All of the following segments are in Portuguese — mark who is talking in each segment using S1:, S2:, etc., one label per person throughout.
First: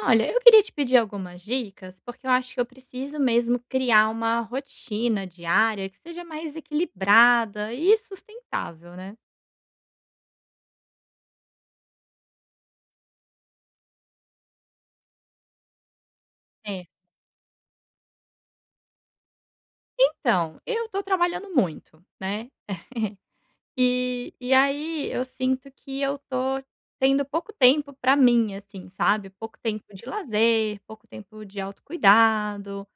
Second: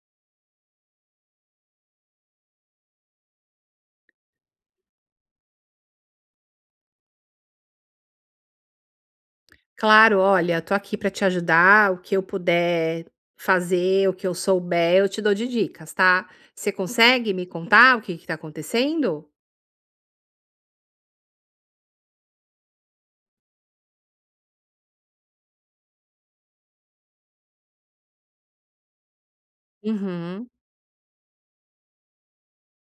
S1: Olha, eu queria te pedir algumas dicas, porque eu acho que eu preciso mesmo criar uma rotina diária que seja mais equilibrada e sustentável, né.
S2: Claro, olha, tô aqui para te ajudar, o que eu puder fazer, o que eu souber, eu te dou de dicas, tá. Você
S1: É.
S2: consegue me contar o que tá acontecendo?
S1: Então, eu tô trabalhando muito, né, e aí eu sinto que eu tô tendo pouco tempo pra mim, assim, sabe, pouco tempo de
S2: Uhum,
S1: lazer, pouco tempo de autocuidado.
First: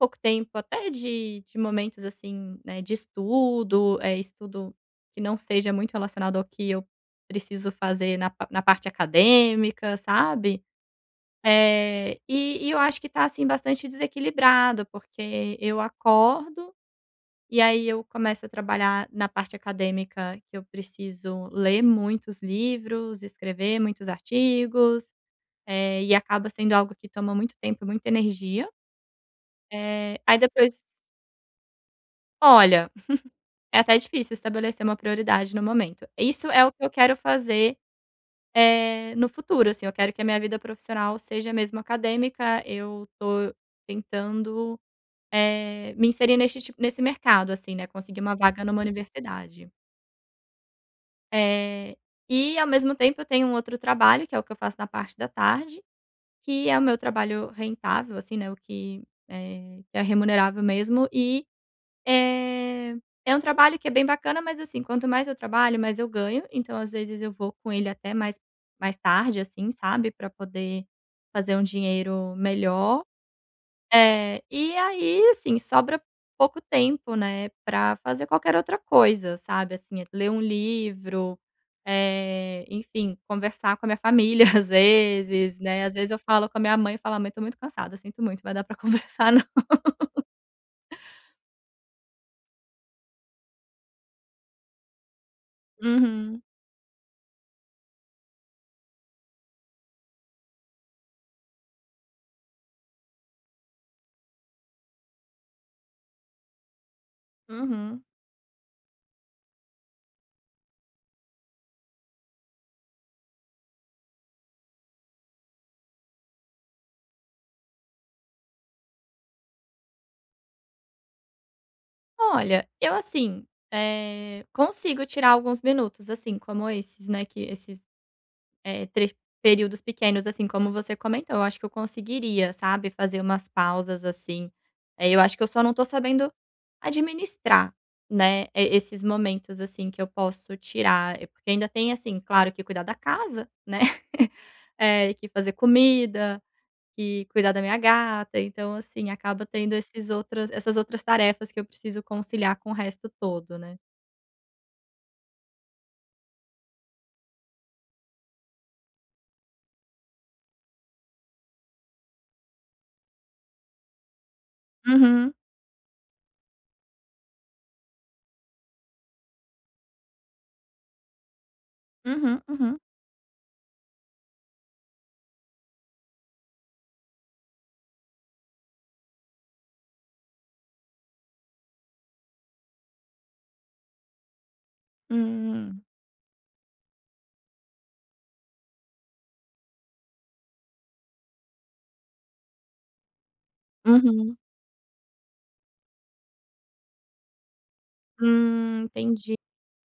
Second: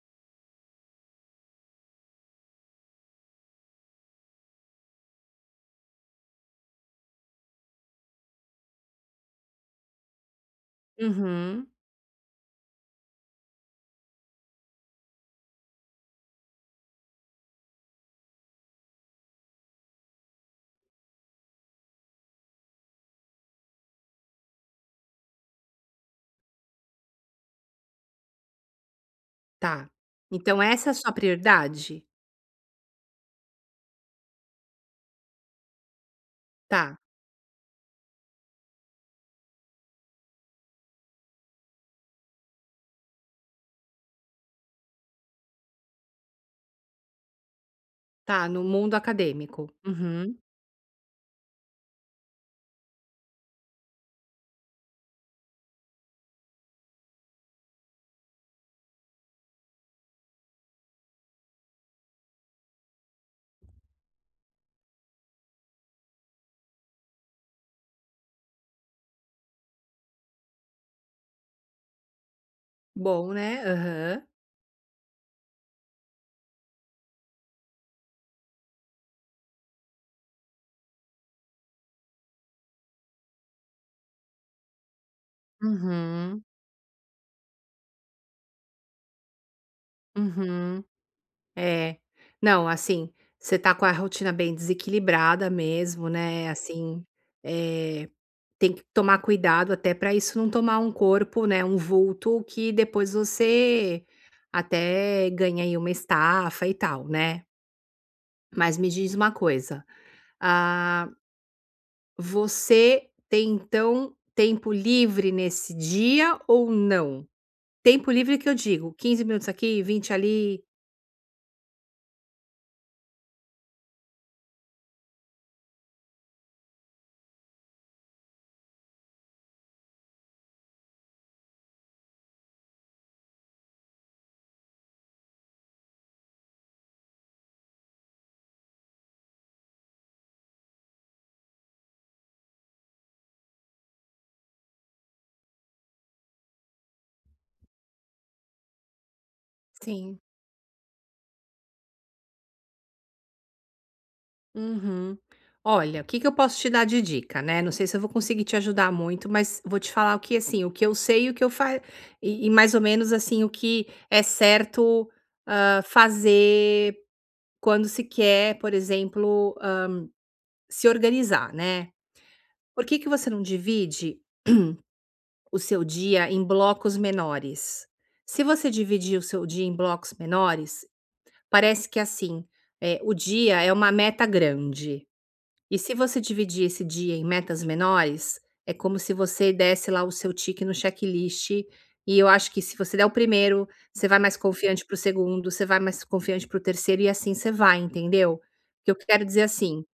S1: Pouco tempo, até de momentos, assim, né, de estudo, é estudo que não seja muito relacionado ao que eu preciso fazer na parte acadêmica, sabe.
S2: uhum,
S1: E eu acho que tá, assim, bastante desequilibrado, porque eu acordo e aí eu começo a trabalhar na parte acadêmica, que eu preciso ler muitos livros, escrever muitos artigos, e acaba sendo algo que toma muito tempo e muita energia.
S2: tá.
S1: Aí
S2: Então
S1: depois,
S2: essa é a sua prioridade?
S1: olha, é até difícil estabelecer uma prioridade no momento. Isso é o que
S2: Tá,
S1: eu quero fazer, no futuro, assim, eu quero que a minha vida profissional seja mesmo acadêmica, eu tô tentando, me inserir neste tipo nesse mercado, assim, né, conseguir uma
S2: tá, no
S1: vaga numa
S2: mundo acadêmico.
S1: universidade.
S2: Uhum.
S1: Eh, e ao mesmo tempo eu tenho um outro trabalho, que é o que eu faço na parte da tarde, que é o meu trabalho rentável, assim, né, o que, que é remunerável mesmo e É, é um trabalho que é bem bacana, mas assim, quanto mais eu trabalho, mais eu ganho, então às vezes eu vou com ele até mais tarde, assim, sabe, pra poder fazer um dinheiro melhor.
S2: Bom, né. Aham.
S1: É, e aí, assim, sobra pouco tempo, né, pra fazer qualquer outra coisa, sabe, assim, é ler um livro, enfim, conversar com a minha família às vezes, né, às vezes eu
S2: Uhum,
S1: falo com a minha mãe e falo: "Ah, mãe, tô muito cansada, sinto muito, vai dar pra conversar não".
S2: uhum. É. Não, assim, você tá com a rotina bem desequilibrada mesmo,
S1: Uhum,
S2: né, assim, eh, tem que tomar cuidado até pra isso não tomar um corpo, né, um vulto que depois você até ganha aí uma estafa e tal, né.
S1: uhum.
S2: Mas me diz uma coisa, ah, você tem então tempo livre nesse dia ou não? Tempo livre que eu digo, 15 minutos aqui, 20 ali?
S1: Olha, eu assim, consigo tirar alguns minutos, assim, como esses, né, que esses, eh, tre períodos pequenos, assim, como você comentou, eu acho que eu conseguiria, sabe, fazer umas pausas, assim. Eu acho que eu só não tô sabendo administrar, né, e esses momentos, assim, que eu posso tirar, porque ainda tem, assim, claro que cuidar da casa, né, que fazer comida, que cuidar da minha gata, então assim, acaba tendo esses
S2: Sim.
S1: outras essas outras tarefas que eu preciso conciliar com o resto todo, né.
S2: Uhum. Olha, o que que eu posso te dar de dica, né? Não sei se eu vou conseguir te ajudar muito, mas vou te falar o que assim, o que eu sei, e o que eu faço e mais ou menos assim o que é certo
S1: Uhum,
S2: fazer quando se quer, por exemplo, se organizar, né?
S1: uhum, uhum.
S2: Por que você não divide o seu dia em blocos menores? Se você dividir o seu dia em blocos menores, parece que assim, é, o dia é uma meta grande. E
S1: Hum,
S2: se você dividir esse dia em metas menores, é como se você desse lá o seu tique no checklist, e eu acho que se você der o primeiro, você vai mais
S1: uhum.
S2: confiante para o segundo, você vai mais confiante para o terceiro e assim você vai, entendeu? O que eu quero
S1: Entendi.
S2: dizer assim,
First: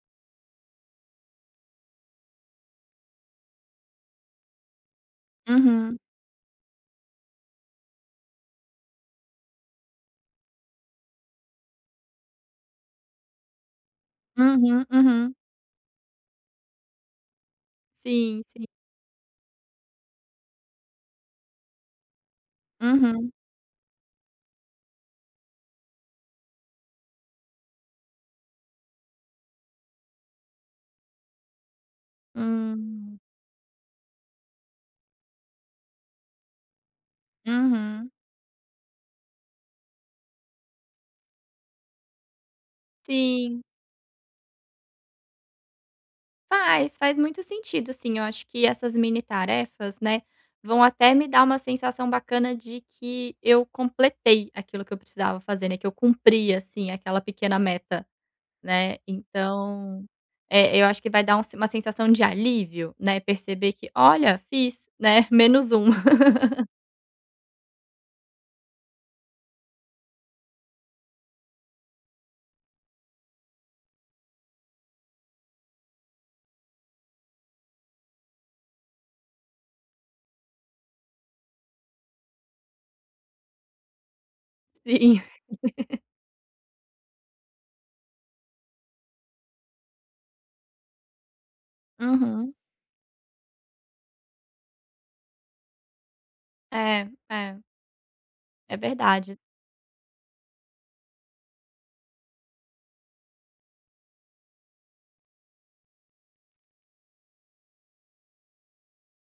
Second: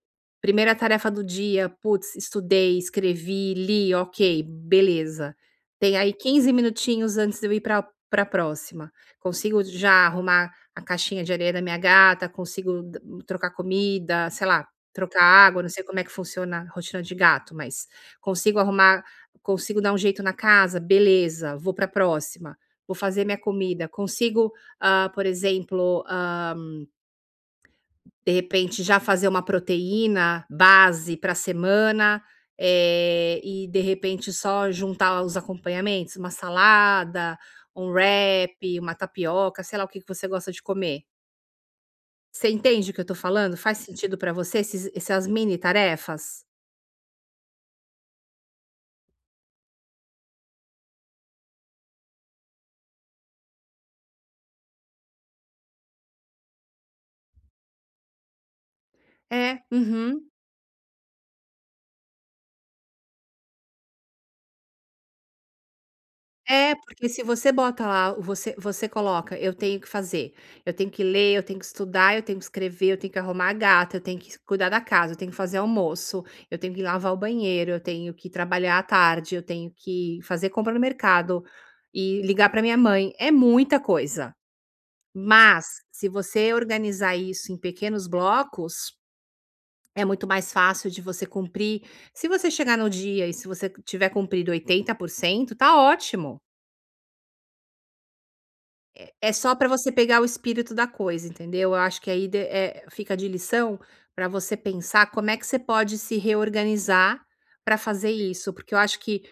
S2: primeira tarefa do dia, putz, estudei, escrevi, li, ok, beleza. Tem
S1: Uhum,
S2: aí 15 minutinhos antes de eu ir para a próxima. Consigo já arrumar a caixinha de areia da minha gata, consigo trocar comida, sei lá,
S1: uhum,
S2: trocar
S1: uhum.
S2: água, não sei como é que funciona a rotina de gato, mas
S1: Sim,
S2: consigo
S1: sim.
S2: arrumar consigo dar um jeito na casa, beleza, vou para a próxima, vou fazer
S1: Uhum,
S2: minha comida, consigo, por exemplo, de repente já fazer uma proteína base para a semana,
S1: hum,
S2: e de repente só juntar os acompanhamentos, uma salada, um
S1: uhum.
S2: wrap, uma tapioca, sei lá o que que você gosta de comer. Você entende o que eu estou falando?
S1: Sim,
S2: Faz sentido para você esses essas mini tarefas?
S1: faz muito sentido sim. Eu acho que essas mini tarefas, né, vão até me dar uma sensação bacana de que eu completei aquilo que eu precisava fazer, né, que eu cumpri, assim, aquela pequena meta. Né,
S2: É,
S1: então,
S2: uhum.
S1: eu acho que vai dar um se- uma sensação de alívio, né, perceber que: "Olha, fiz, né, menos um
S2: É, porque se você bota lá, você coloca: "Eu tenho que fazer, eu tenho que ler, eu tenho que estudar, eu tenho que escrever, eu tenho que arrumar a gata, eu tenho que cuidar da casa, eu tenho que fazer almoço, eu tenho que lavar o banheiro, eu tenho que trabalhar à tarde, eu tenho que fazer compra no mercado e ligar para minha mãe". É muita coisa,
S1: Sim.
S2: mas se você organizar isso em pequenos blocos, é muito mais fácil de você cumprir. Se você
S1: Uhum.
S2: chegar no dia e se você tiver cumprido 80%, tá ótimo.
S1: É, é, é
S2: É
S1: verdade.
S2: só para você pegar o espírito da coisa, entendeu? Eu acho que aí fica de lição para você pensar como é que você pode se reorganizar para fazer isso, porque eu acho que,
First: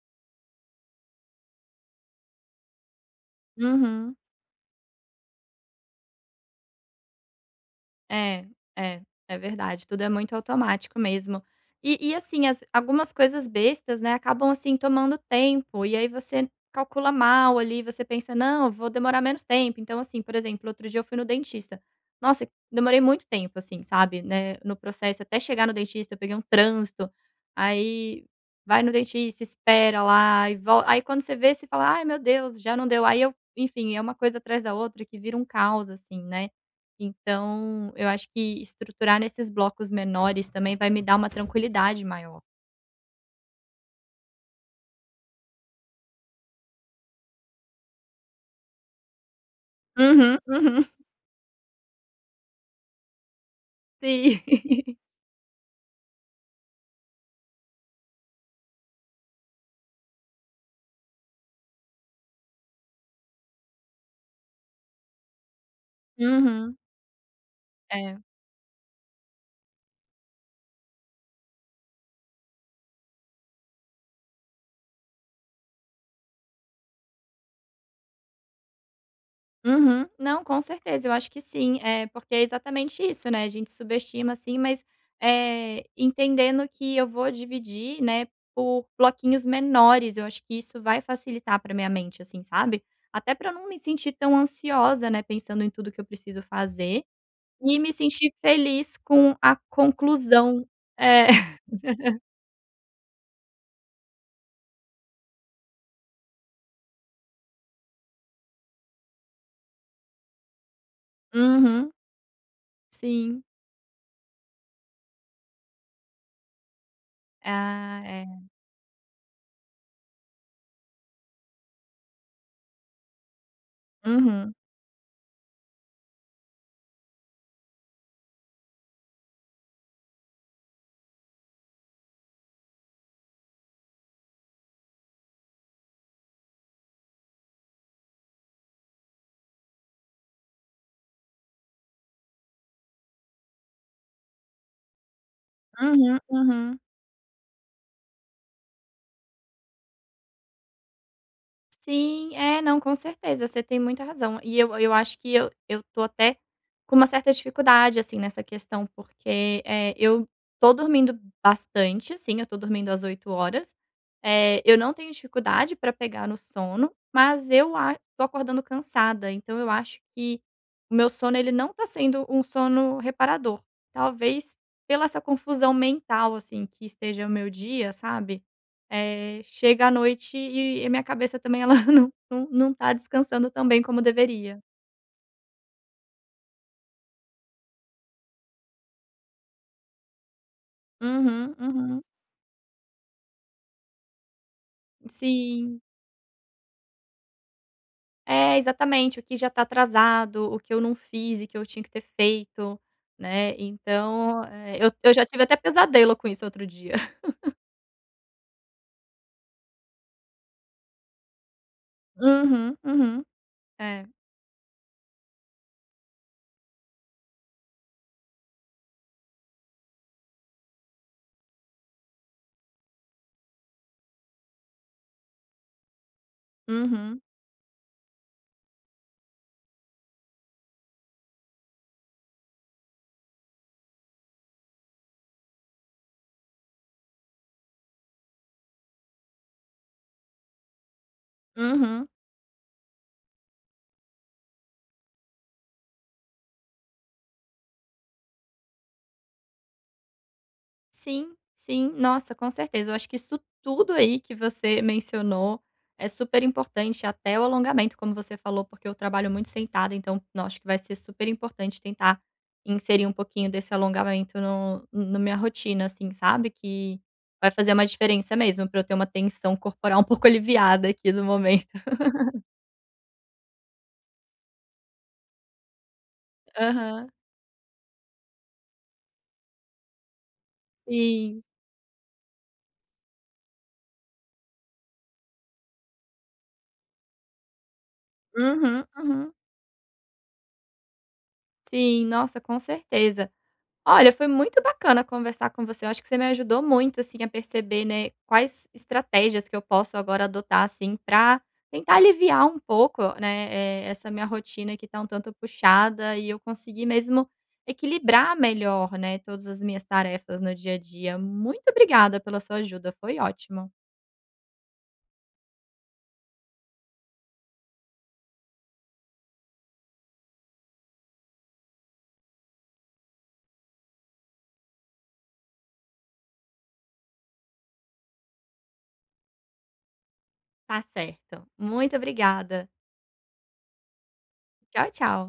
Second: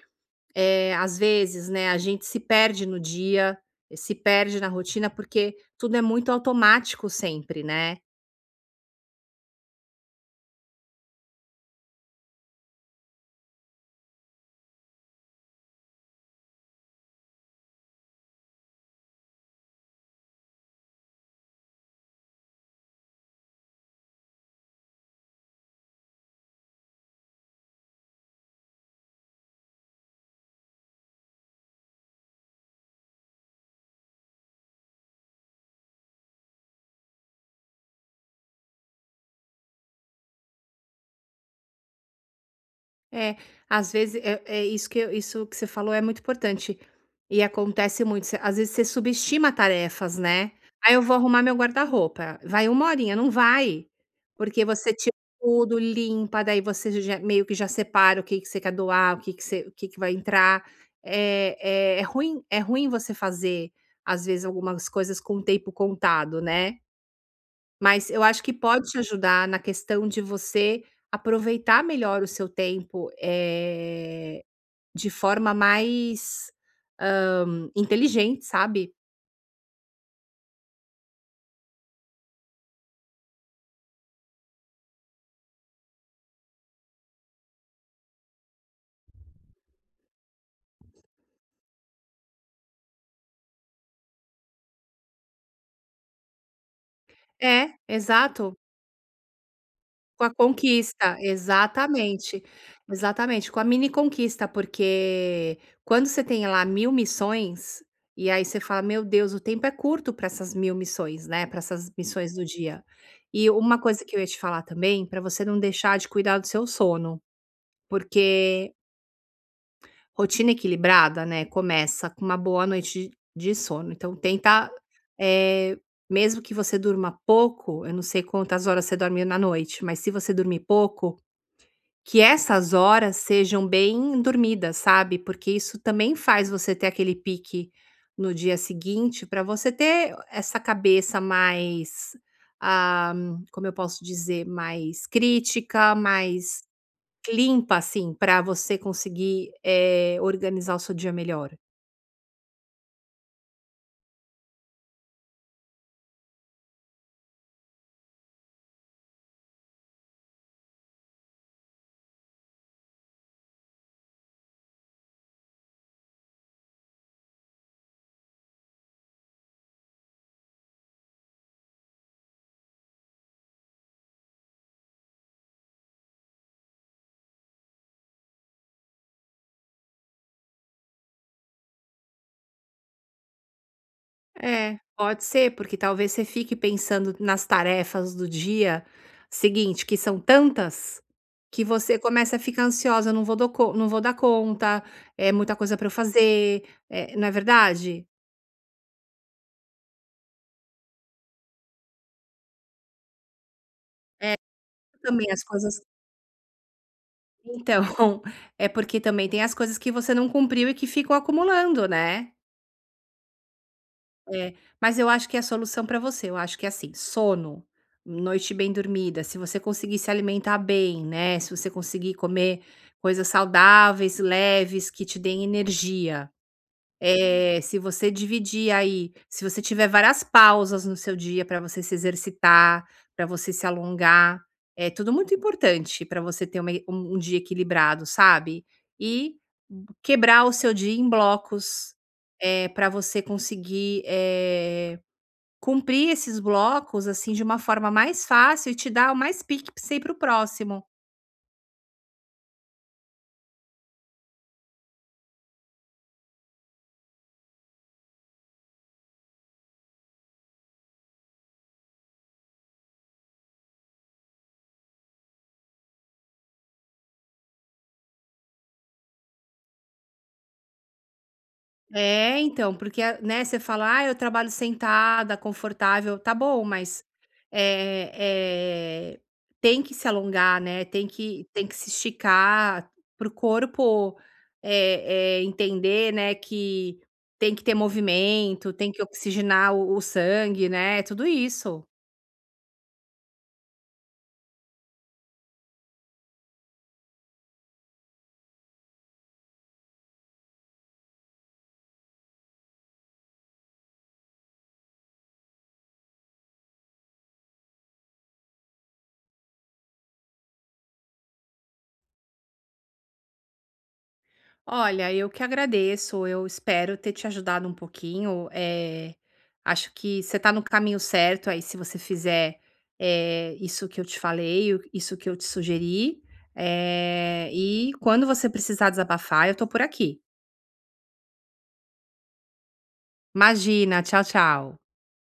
S2: às vezes, né, a gente se perde no dia, se
S1: Uhum.
S2: perde na rotina, porque tudo é muito automático sempre, né?
S1: É, é, é verdade, tudo é muito automático mesmo. E assim, as algumas coisas bestas, né, acabam, assim, tomando tempo, e aí você calcula mal ali, você pensa: "Não, vou demorar menos tempo". Então, assim, por exemplo, outro dia eu fui no dentista. Nossa, demorei muito tempo, assim, sabe, né, no processo até chegar no dentista, eu peguei um trânsito, aí vai no dentista, espera lá e volta. Aí quando você vê, você fala: "Ai, meu Deus, já não deu". Aí eu enfim, é uma coisa atrás da outra que vira um caos, assim, né. Então, eu acho que estruturar nesses blocos menores também vai me dar uma tranquilidade maior.
S2: É, às vezes é isso que você falou é muito importante, e acontece muito, você às vezes você subestima tarefas,
S1: Uhum,
S2: né.
S1: uhum.
S2: Aí eu vou arrumar meu guarda-roupa", vai uma horinha, não vai,
S1: Sim.
S2: porque você tira tudo, limpa, daí você já meio que já separa o que que você quer doar, o que que vai entrar. é é ruim você fazer, às vezes, algumas coisas com o tempo contado, né.
S1: Uhum.
S2: Mas
S1: É.
S2: eu acho que pode te ajudar na questão de você aproveitar melhor o seu tempo, de forma mais, inteligente, sabe.
S1: Uhum. Não, com certeza, eu acho que sim. É, porque é exatamente isso, né, a gente subestima, assim, mas, entendendo que eu vou dividir, né, por bloquinhos menores, eu acho que isso vai facilitar para minha mente, assim, sabe. Até para eu não me sentir tão ansiosa, né, pensando em tudo que eu preciso fazer.
S2: É,
S1: E me senti
S2: exato.
S1: feliz com a
S2: Com a
S1: conclusão.
S2: conquista,
S1: É.
S2: exatamente, exatamente, com a mini conquista, porque quando você tem lá 1000 missões, e aí você fala: "Meu Deus, o tempo é curto para essas mil missões, né, para essas
S1: Uhum,
S2: missões do dia".
S1: sim.
S2: E uma coisa que eu ia te falar também, para você não deixar de cuidar do seu sono.
S1: Ah, é.
S2: Porque rotina equilibrada, né, começa com uma boa noite de sono. Então
S1: Uhum,
S2: tenta, eh, mesmo que você durma pouco, eu não sei quantas horas você dorme na noite, mas se você dormir pouco, que essas horas sejam bem dormidas, sabe, porque isso também faz você ter aquele pique no dia seguinte para você ter essa cabeça mais, ah, como eu posso dizer, mais crítica,
S1: uhum,
S2: mais
S1: uhum.
S2: limpa, assim, para você conseguir, organizar o seu dia melhor.
S1: Sim, é, não, com certeza, você tem muita razão. E eu acho que eu tô até com uma certa dificuldade, assim, nessa questão, porque, eu tô dormindo bastante, assim, eu tô dormindo às 8 horas eu não tenho dificuldade para pegar no sono, mas eu a tô acordando cansada, então eu acho que o meu sono, ele não tá sendo um sono reparador. Talvez pela essa confusão mental, assim, que esteja o meu dia, sabe? Chega à noite e a minha cabeça também ela não tá descansando tão bem como deveria.
S2: É, pode ser, porque talvez você fique pensando nas tarefas do dia seguinte, que são tantas,
S1: Uhum,
S2: que você
S1: uhum.
S2: começa a ficar ansiosa: não vou dar conta, é muita coisa
S1: Sim.
S2: para eu fazer", não é verdade?
S1: É, exatamente. O que já tá atrasado, o que eu não fiz e que eu tinha que ter feito, né.
S2: É.
S1: Então, eu já
S2: Também as
S1: tive até
S2: coisas
S1: pesadelo com isso outro dia.
S2: então, é porque também tem as coisas que você não cumpriu e que ficam acumulando, né?
S1: Uhum, uhum. É.
S2: É, mas eu acho que é a solução para você, eu acho que é assim, sono, noite bem dormida, se você conseguir se alimentar bem, né, se você conseguir comer coisas saudáveis, leves, que te deem energia.
S1: Uhum,
S2: Se você dividir aí, se você tiver várias pausas no seu dia para você se exercitar, para você se alongar, é tudo muito importante para você ter uma um um dia equilibrado, sabe. E quebrar o seu dia em blocos,
S1: uhum.
S2: para você conseguir, cumprir esses blocos, assim, de uma forma mais fácil e te dar mais pique pra ir para o próximo.
S1: Sim, sim. Nossa, com certeza. Eu acho que isso tudo aí que você mencionou é super importante, até o alongamento, como você falou, porque eu trabalho muito sentada, então no acho que vai ser super importante tentar inserir um pouquinho desse alongamento no na minha rotina, assim, sabe, que vai fazer uma diferença mesmo para eu ter uma tensão corporal um pouco aliviada aqui no momento.
S2: É, então, porque, a né, você fala: "Ah, eu trabalho sentada, confortável", tá bom, mas,
S1: Aham.
S2: eh eh, tem que se alongar, né, tem
S1: Sim.
S2: que tem que se esticar para o corpo, entender, né, que tem que ter movimento,
S1: Uhum,
S2: tem que
S1: uhum.
S2: oxigenar o sangue, né, tudo isso.
S1: Sim, nossa, com certeza. Olha, foi muito bacana conversar com você. Eu acho que você me ajudou muito, assim, a perceber, né, quais estratégias que eu posso agora adotar, assim, para tentar aliviar um pouco, né, essa minha rotina que tá um tanto puxada e eu conseguir mesmo equilibrar melhor, né, todas as minhas tarefas no dia a dia. Muito obrigada pela sua ajuda, foi ótimo.
S2: Olha, eu que agradeço. Eu espero ter te ajudado um pouquinho. Acho que você está no caminho certo aí, se você fizer isso que eu te falei, isso que eu te sugeri. E quando você precisar desabafar, eu tô por aqui.
S1: Tá certo. Muito obrigada.
S2: Imagina, tchau, tchau.
S1: Tchau, tchau.